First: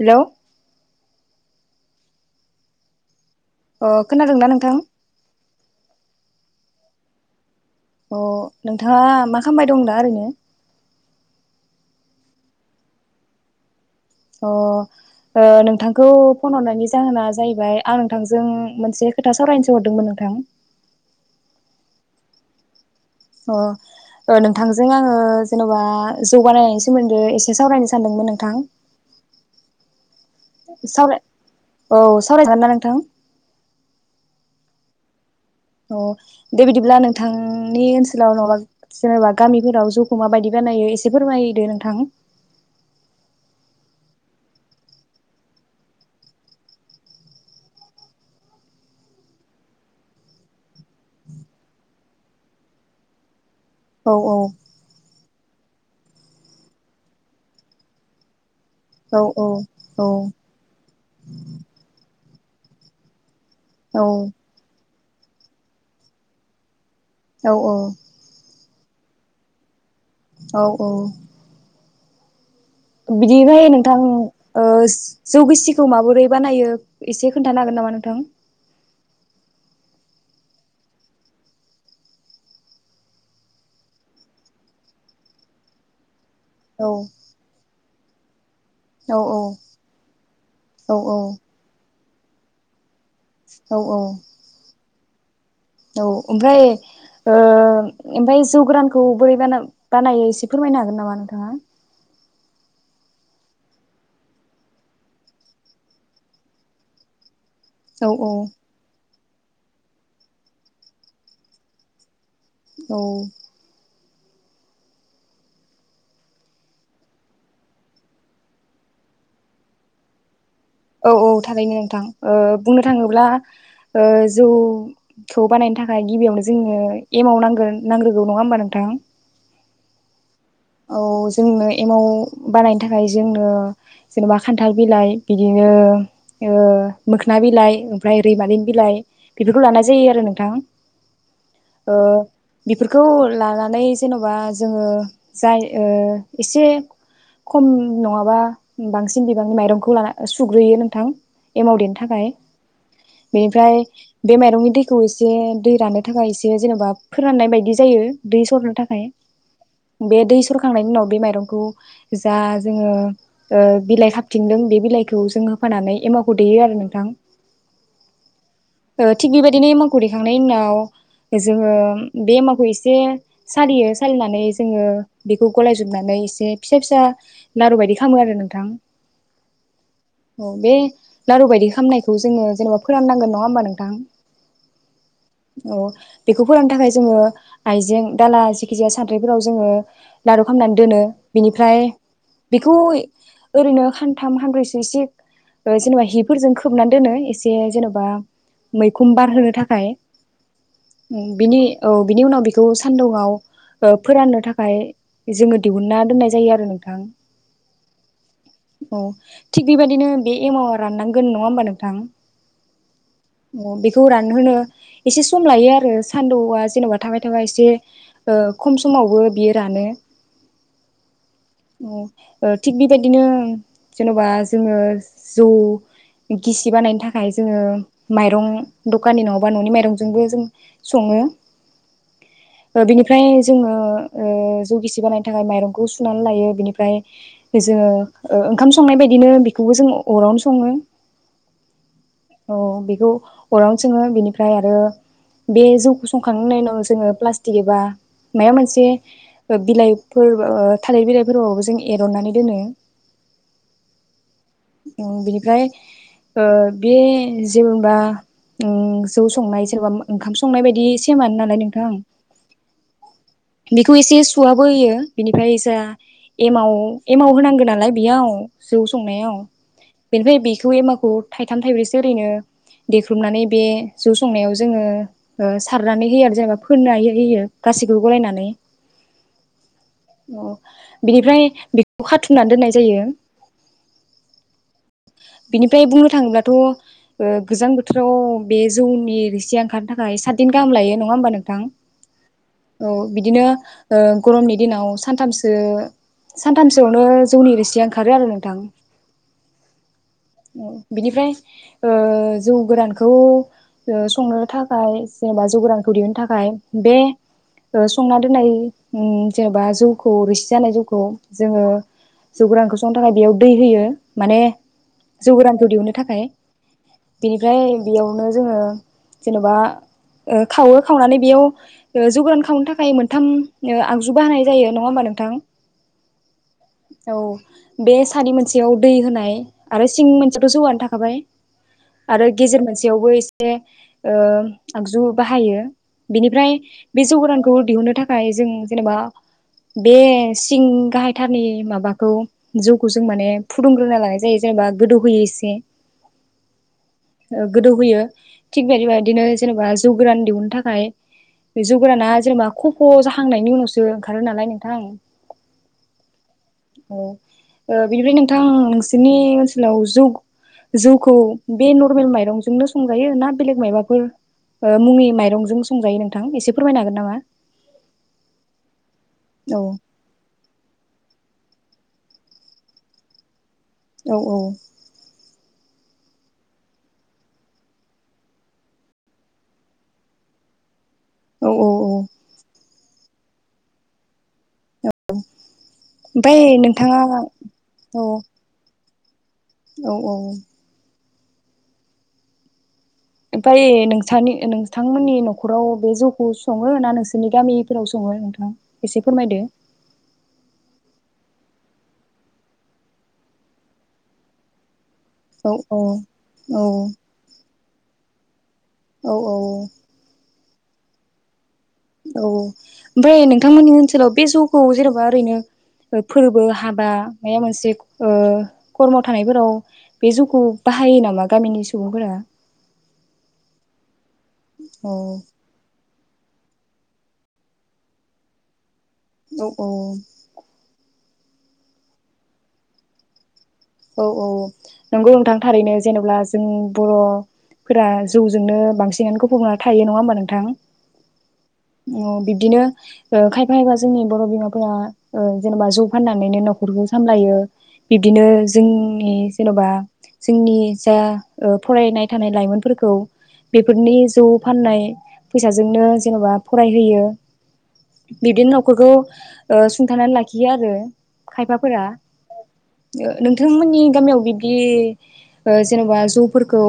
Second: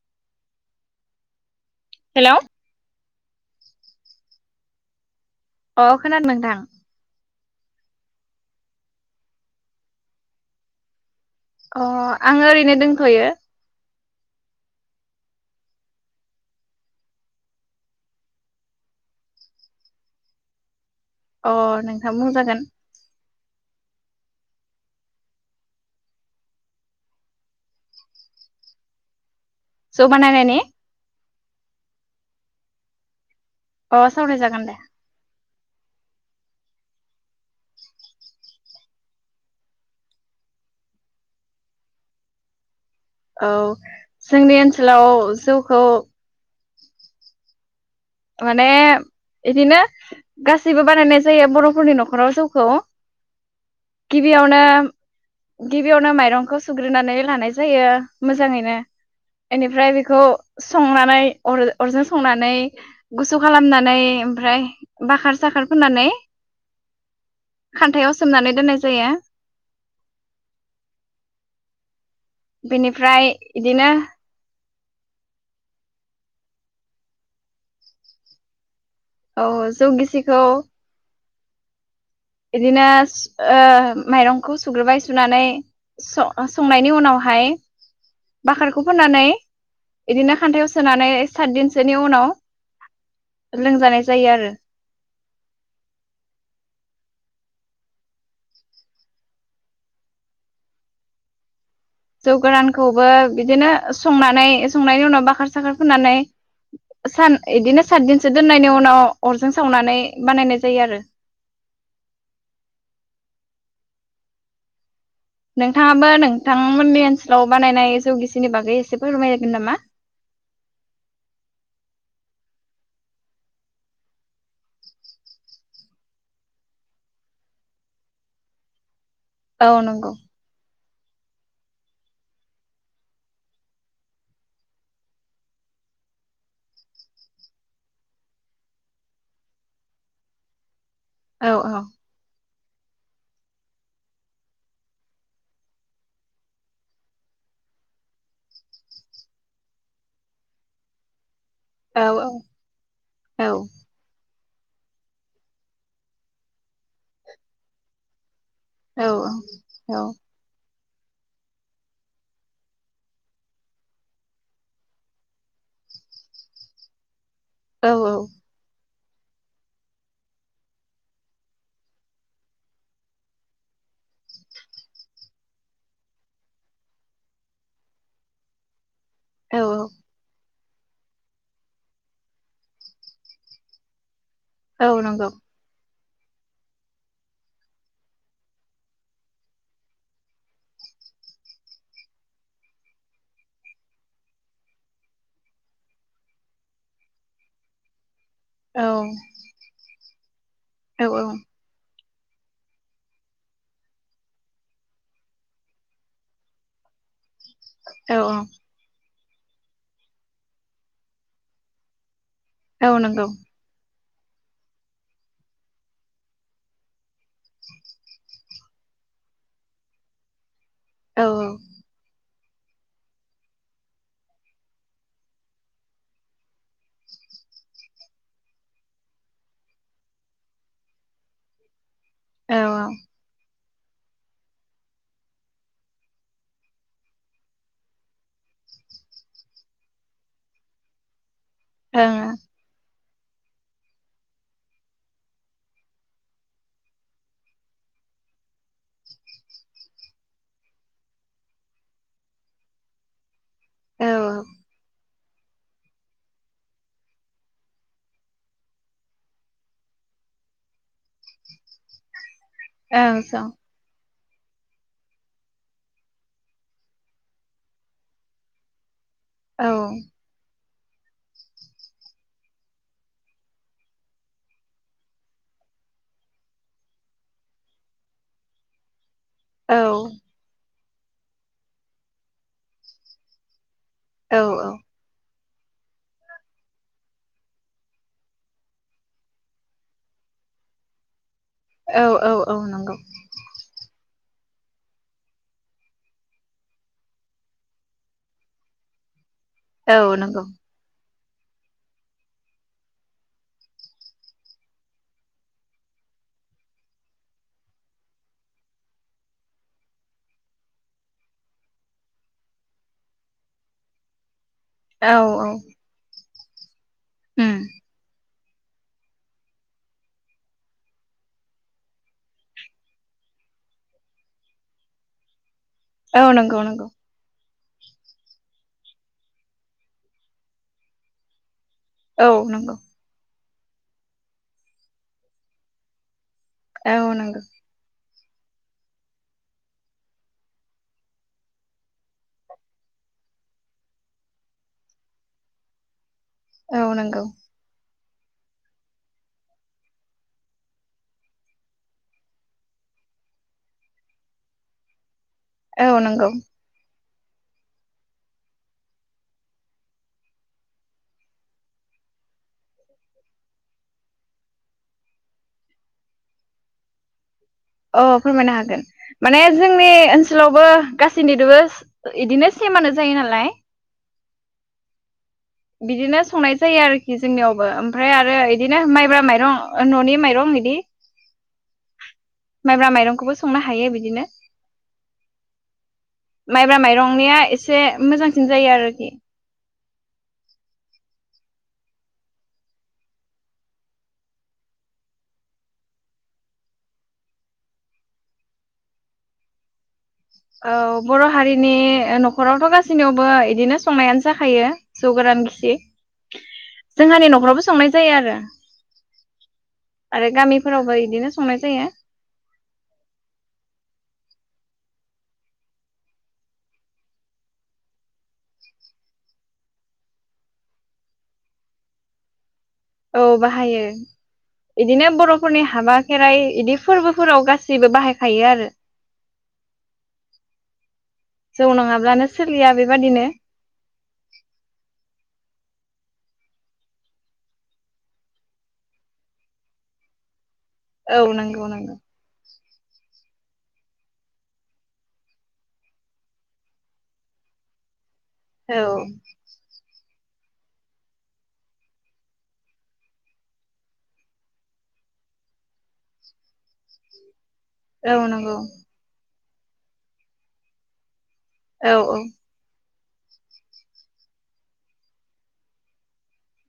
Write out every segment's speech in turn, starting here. हेल' hello अ खोनादोंना नोंथां? अ खोनादों नोंथां अ नोंथाङा मा खालामबाय दं दा ओरैनो? अ आं ओरैनो दोनथ'यो अ ओ नोंथांखौ फन हरनायनि जाहोना जाहैबाय आं नोंथांजों मोनसे खोथा सावरायनोसो हरदोंमोन नोंथां। अ नोंथां बुंजागोन अ ओ नोंथांजों आङो जेन'बा जौगानायनि सोमोन्दै एसे सावरायनो सानदोंमोन नोंथां जौगानाय माने? सावराय औ सावरायगोन ना नोंथां? अ सावराय जागोन दे। अ दे बिदिब्ला नोंथांनि ओनसोलाव नङाबा जेनेबा गामिफोराव जौखौ माबायदि बानायो एसे फोरमायदो नोंथां? औ जोंनि ओनसोलाव जौखौ माने बिदिनो गासैबो बानायनाय जायो बर'फोरनि न'खराव जौखौ औ औ गिबियावनो गिबियावनो माइरंखौ सुग्रोनानै लानाय जायो मोजाङैनो औ औ बेनिफ्राय औ बेखौ संनानै अर-अरजों संना नै थखालामनानै ओमफ्राय बाखार साखार फोननानै औ खान्थायाव सोमनानै दोननाय जायो। औ औ। बेनिफ्राय बिदिफ्राय इदिनो नोंथां ओ जौ गिसिखौ माबोरै बानायो एसे खोन्थानो हागोन नामा नोंथां औ औ जौ गिसिखौ बिदिनो ओ माइरंखौ सुग्रोबाय सुनानै स ओ औ संनायनि उनावहाय बाखारखौ औ फोननानै बिदिनो खान्थायाव औ सोनानै सातदिनसो इनि उनाव औ औ लोंजानाय जायो आरो औ ओमफ्राय ओ ओमफ्राय जौ गोरानखौ बोरै बाना-बानायो एसे फोरमायनो हागोन नामा नोंथाङा जौ गोरानखौबो बिदिनो संनानै संनायनि उनाव बाखार साखार फोनानै सान इदिनो औ औ सातदिनसो दोननायनि उनाव अरजों सावनानै बानायनाय जायो आरो औ नोंथाङाबो नोंथांमोननि ओनसोलाव बानायनाय जौगिसिनि बागै एसेबो फोरमायजागोन नामा औ औ थारैनो नोंथां ओ बुंनो थाङोब्ला ओ जौखौ बानायनो थाखाय गिबियावनो जोंनो एम आव नांगोन नांग्रोगौ नङा होमबा नोंथां औ नंगौ औ जोंनो एमाव बानायनो थाखाय जोंनो जेनेबा खान्थाल बिलाइ बिदिनो ओ मोखोन बिलाइ ओमफ्राय रैमलिनि बिलाइ बेफोरखौ लानाय जायो आरो नोंथां औ औ ओ बेफोरखौ लानानै जेन'बा जोङो जाय ओ एसे खम नङाबा बांसिन बिबांनि माइरंखौ लाना सुग्रोयो नोंथां एमाव देनो औ थाखाय औ बेनिफ्राय बे माइरंनि दैखौ एसे दै राननो थाखाय एसे जेनेबा फोराननाय बायदि जायो दै सरनो थाखाय औ औ बे दै सर होखांनायनि उनाव बे माइरंखौ जा जोङो ओ बिलाइ खाबथिंदों बे बिलाइखौ जोंङो होफानानै एमावखौ देयो आरो नोंथां औ औ ओ थिग बेबायदिनो एमाखौ दैखांनायनि उनाव जोङो बे एमावखौ एसे सालियो सालिनानै जोङो बेखौ गलायजोबनानै एसे फिसा फिसा लारु बायदि खालामो आरो नोंथां औ औ औ बे लारु बायदि खालामनायखौ जोङो जेनेबा फोराननांगोन नङा होमबा नोंथां औ नंगौ औ बेखौ फोरोंनो थाखाय जोङो आइजें दाला जेखि जाया सानद्रि बेफोराव जोङो लारु खालामनानै दोनो बिनिफ्राय बेखौ ओरैनो खानथाम हानब्रैसो एसे जेनेबा हिफोरजों खोबनानै दोनो एसे जेनेबा औ मैखुन बारहोनो थाखाय औ औ बिनि औ बिनि उनाव बेखौ सान्दुंआव ओ फोराननो थाखाय जोङो दिहुनना दोननाय जायो आरो नोंथां औ औ थिग बेबायदिनो बे एमावा राननांगोन नङा होमबा नोंथां औ नंगौ खौ रानहोनो एसे सम लायो आरो सानदौआ जेन'बा थाबाय थाबाय एसे खम समावबो बियो रानो औ औ थिग बेबायदिनो जेन'बा जोङो जौ गिसि बानायनो थाखाय जोङो माइरं दखाननि न' बा न'नि माइरंजोंबो जों सङो औ औ बिनिफ्राय जोङो जौ गिसि बानायनो थाखाय माइरंखौ सुनानै लायो बिनिफ्राय जोङो ओंखाम संनाय बायदिनो बेखौबो जों अरावनो सङो औ औ बेखौ अरावनो जोङो बेनिफ्राय आरो बे जौखौ संखांनायनि उनाव जोङो प्लास्टिक एबा माबा मोनसे बिलाइफोर थालिर बिलाइफोरबो जों एरननानै दोनो औ बिनिफ्राय बे जेनबा जौ संनाय सोरबा ओंखाम संनाय बायदि सेमानो नालाय नोंथां औ ज आबो होयो बिनिफ्राय ज एमाव एमाव होनांगौ नालाय बेयाव जौ सं नाय औ बेनिफाय बे खौ एमाखौ थाइथाम थाइब्रैसो ओरैनो देख्रुबनानै बे जौ संनायाव जोङो सारनानै होयो आरो जेनेबा फोननो हो होयो गासैखौबो गलायनानै औ औ बिनिफ्राय बेखौ खाथुमनानै दोननाय जायो औ औ बिनिफ्राय बुंनो थाङोब्लाथ' गोजां बोथोराव बे जौनि रसिया ओंखारनो थाखाय सातदिन गाहाम लायो नङा होमबा नों औ औ औ बिदिनो गरमनि दिनाव सानथामसो सानथामसोयावनो जौनि रोसिया ओंखारो आरो नोंथां। औ नंगौ [unintelligible] बिनिफ्राय ओ जौ गोरानखौ ओ संनो थाखाय जेनेबा जौ गोरानखौ दिहुननो थाखाय बे ओ संना दोननाय ओं जेनेबा जौखौ रोसि जानाय जौखौ जोङो जौ गोरानखौ संनो थाखाय बेयाव दै होयो माने औ जौ औ गोरानखौ दिहुननो थाखाय बेनिफ्राय उम बेयावनो जोङो जेन'बा ओ खावो खावनानै बेयाव जौगान खावनो थाखाय मोनथाम ओ आगजु बाहानाय जायो नङा होमबा नोंथां? औ नंगौ नंगौ। औ बे सानै मोनसेयाव दै होनाय आरो सिं मोनसेयावथ' जौआनो थाखाबाय। आरो औ गेजेर नंगौ मोनसेयावबो एस ओ आगजु बाहायो बेनिफ्राय औ बे नंगौ जौगोदानखौ दिहुननो थाख थाखाय जों जेनेबा बे सिं गाहायथारनि माबाखौ जौखौ जों माने फुदुंग्रोना लानाय जायो जेनेबा गोदौहोयो एसे। औ नंगौ गोदौहोयो। थिग बेदिबायदिनो बिदिनो जेनेबा जौ गोरान दिहुननो थाखाय जौ गोराना जेनेबा खफ' जाहांनायनि उनावसो ओंखारो नालाय नोंथां। औ नंगौ। औ ओ बेनिफ्राय नोंथां नोंसोरनि ओनसोलाव जौ जौखौ बे नरमेल माइरंजोंनो संजायो ना बेलेग मायबाफोर ओ मुंनि माइरंजों संजायो नों नोंथां एसे फोरमायनो हागोन नामा? अ फोरमायनो हागोन। माने औ जोंनि ओनसोलावबो गासैनि रोबोस इदिनो सेमानो जायो नालाय। औ औ। बिदिनो संनाय जायो आरोखि जोंनियावबो ओमफ्राय आरो इदिनो माइब्रा माइरं ओ न'नि माइरं इदि। औ औ औ। माइब्रा माइरंखौबो संनो हायो बिदिनो। ओमफ्राय माइब्रा नोंथाङा औ माइरंनिया एसे मोजांसिन जायो आरोखि। औ औ। ओमफाय नोंथांनि नोंथांमोननि नख'राव बे जौखौ सङो ना नोंसोरनि गामिफोराव सङो नोंथां एसे फोरमायदो। औ बर' हारिनि नखरावथ' गासैनियावबो इदिनो संनायानो जाखायो। जौ गोरान औ गिसि औ जोंहानि नखरावबो संनाय जायो आरो। औ औ। आरो गामिफोरावबो इदिनो संनाय जायो औ ओमफ्राय नोंथांमोननि ओनसोलाव बे जौखौ जेरावबो ओरैनो फोरबो हाबा माबा मोनसे ओ खर्माव थानायफोराव बे जौखौ बाहायो नामा गामिनि सुबुंफोरा? औ बाहायो औ इदिनो बर'फोरनि हाबा खेराइ बिदि फोरबोफोराव गासैबो बाहायखायो आरो। औ औ। जौ नाङाब्लानो सोलिया बेबादिनो। औ औ नंगौ नोंथां थारैनो जेनेबा जों बरफोरा जौजोंनो बांसिनानो खोफौना थायो नङा होमबा नोंथां? औ नंगौ नंगौ। बिब्दिनो ओ खायफा एबा जोंनि बर बिमाफोरा ओ जेनेबा जौ फाननानैनो नखरखौ सामलायो बिबदिनो औ जोंनि जेनबा जोंनि जा फरायनाय थानाय लाइमोनफोरखौ बेफोरनि जौ फाननाय फैसाजोंनो जेन'बा फरायहोयो। औ बिदिनो नंगौ नखरखौ सुंथानानै लाखियो आरो। खायफाफोरा औ औ ओ नोंथांमोननि गामियाव बिब्दि जेनबा जौफोरखौ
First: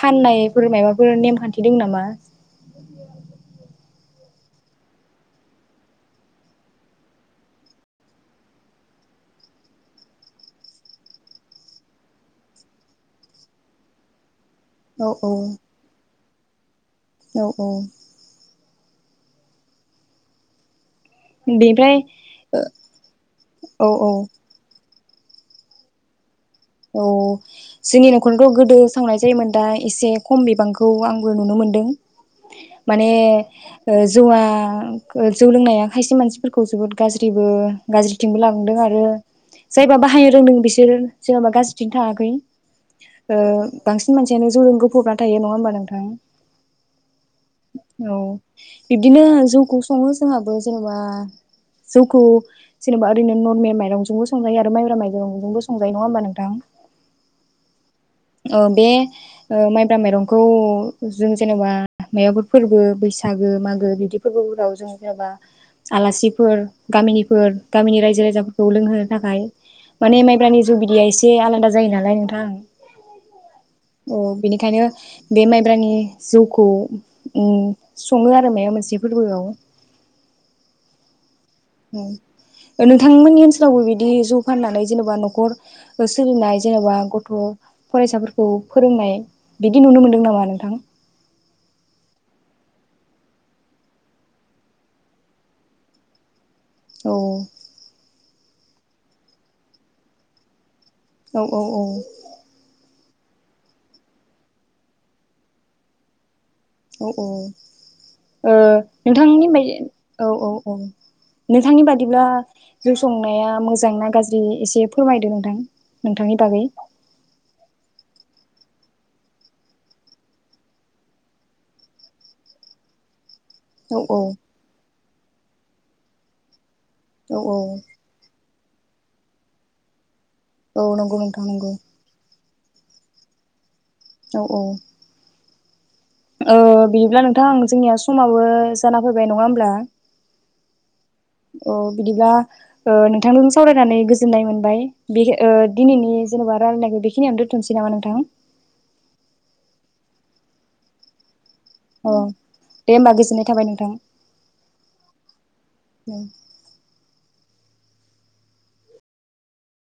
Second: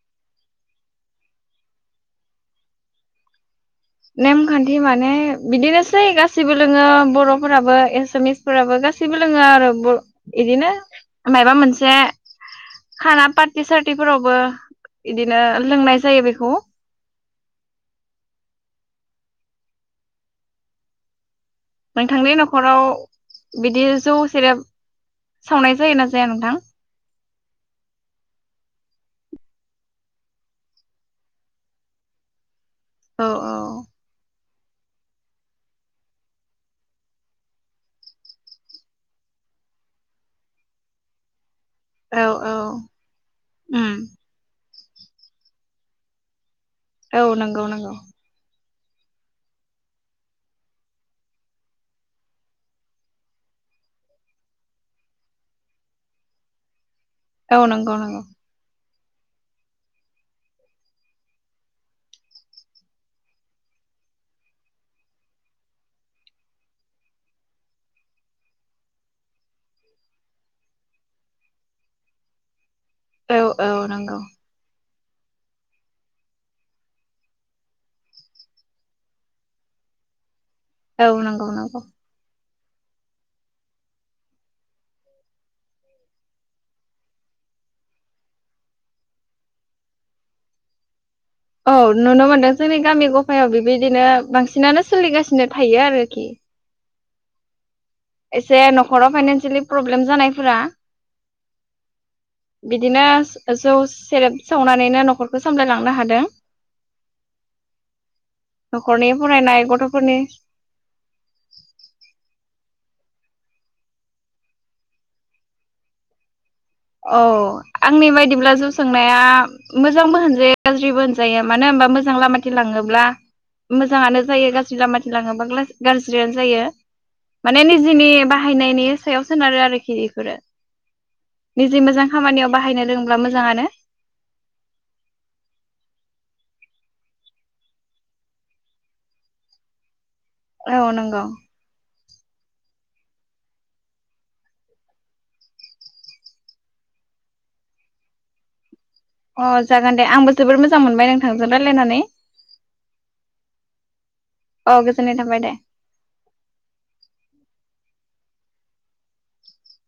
फाननायफोर माबाफोर नेमखान्थि दं नामा? नेमखान्थि माने बिदिनोसै गासैबो लोङो बरफोराबो एसामिसफोराबो गासैबो लोङो आरो इदिनो माबा मोनसे खाना पार्टि सार्टिफोरावबो औ औ बिदिनो लोंनाय जायो बेखौ। ह औ औ। नोंथांनि बेनिफ्राय न'खराव औ बिदि औ जौ सेरेब सावनाय जायोना जाया नोंथां? अ जोंनि न'खराव गोदो सावनाय जायोमोन दा एसे खम बिबांखौ आंबो नुनो मोनदों। माने औ जौवा जौ लोंनाया खायसे मानसिफोरखौ जोबोद गाज्रिबो गाज्रिथिंबो लाांदों आरो जायबा बाहायनो रोंदों बिसोर जेनबा गा बिदिनो औ थाङाखै औ ओ उम बांसिन मानसियानो जौजों पबना थायो नङा होमबा नोंथां? औ नंगौ नंगौ। औ बिब्दिनो जौखौ सङो जोंहाबो जेनेबा जौखौ जेनेबा ओरैनो नर्मेल माइरंजोंबो संजायो आरो माइब्रा माइरंजोंबो सङो। नङा होमबा नोंथां? औ नंगौ। नंगौ ओ बे ओ माइब्रा माइरंखौ जों जेनेबा माबफोर फोरबो बैसागो मागो बिदि फोरबोफोराव जों जेनेबा आलासिफोर गामिनिफोर गामिनि रायजो राजाफोरखौ लोंहोनो थाखाय माने माइब्रानि जौ बिदया एसे आलादा जायो नालाय नोंथां। औ औ अ नंगौ बेनिखायनो बे माइब्रानि जौखौ उम सङो आरो माबा मोनसे फोरबोआव। औ नं औ। नोंथांमोननि ओनसोलावबो बिदि जौ फाननानै जेनेबा न'खर सोलिनाय जेन'बा गथ' फरायसाफोरखौ फोरोंनाय बिदि नुनो मोनदों नामा नोंथां? औ नुनो मोनदों जोंनि गामि गफायाव बेबायदिनो बांसिनानो सोलिगासिनो थायो आरोखि। औ। एसे न'खराव फाइनान्सियेलि प्रब्लेम जानायफोरा औ औ औ बिदिनो जौ सेरेब सावनानैनो न'खरखौ सामलायलांनो हादों। औ औ ओ न'खरनि नोंथांनि फरायनाय बाय गथ'फोरनि औ औ औ नोंथांनि बादिब्ला जौ संनाया मोजांना गाज्रि एसे फोरमायदो नोंथां नोंथांनि बागै? औ आंनि बायदिब्ला जौ सोंनाया मोजांबो होनजायो गाज्रिबो होनजायो मानो होनबा मोजां लामाथि लाङोब्ला औ औ मोजाङानो जायो गाज्रि लामा लाङोब्ला ग्लास गाज्रियानो जायो। औ माने निजेनि बा हायनायनि सायाव सोनारो आरोखि बेफोरो। औ नंगौ नोंथा निजे मोजां खामानियाव बाहायनो रोंब्ला मोजाङानो औ औ ओ बिदिब्ला नोंथां जोंनिया समाबो जाना फैबाय नङा होमब्ला? औ नंगौ औ बिदिब्ला ओ नोंथांजों सावरायनानै गोजोननाय मोनबाय बे ओ दिनैनि जेन'बा रायलायनायखौ बेखिनियानो दोन्थसै नामा नोंथां? अ जागोन दे आंबो जोबोद मोजां मोनबाय नोंथां औ दे होमबा गोजोननाय थाबाय नोंथां। बाय दे। उम [inaudible]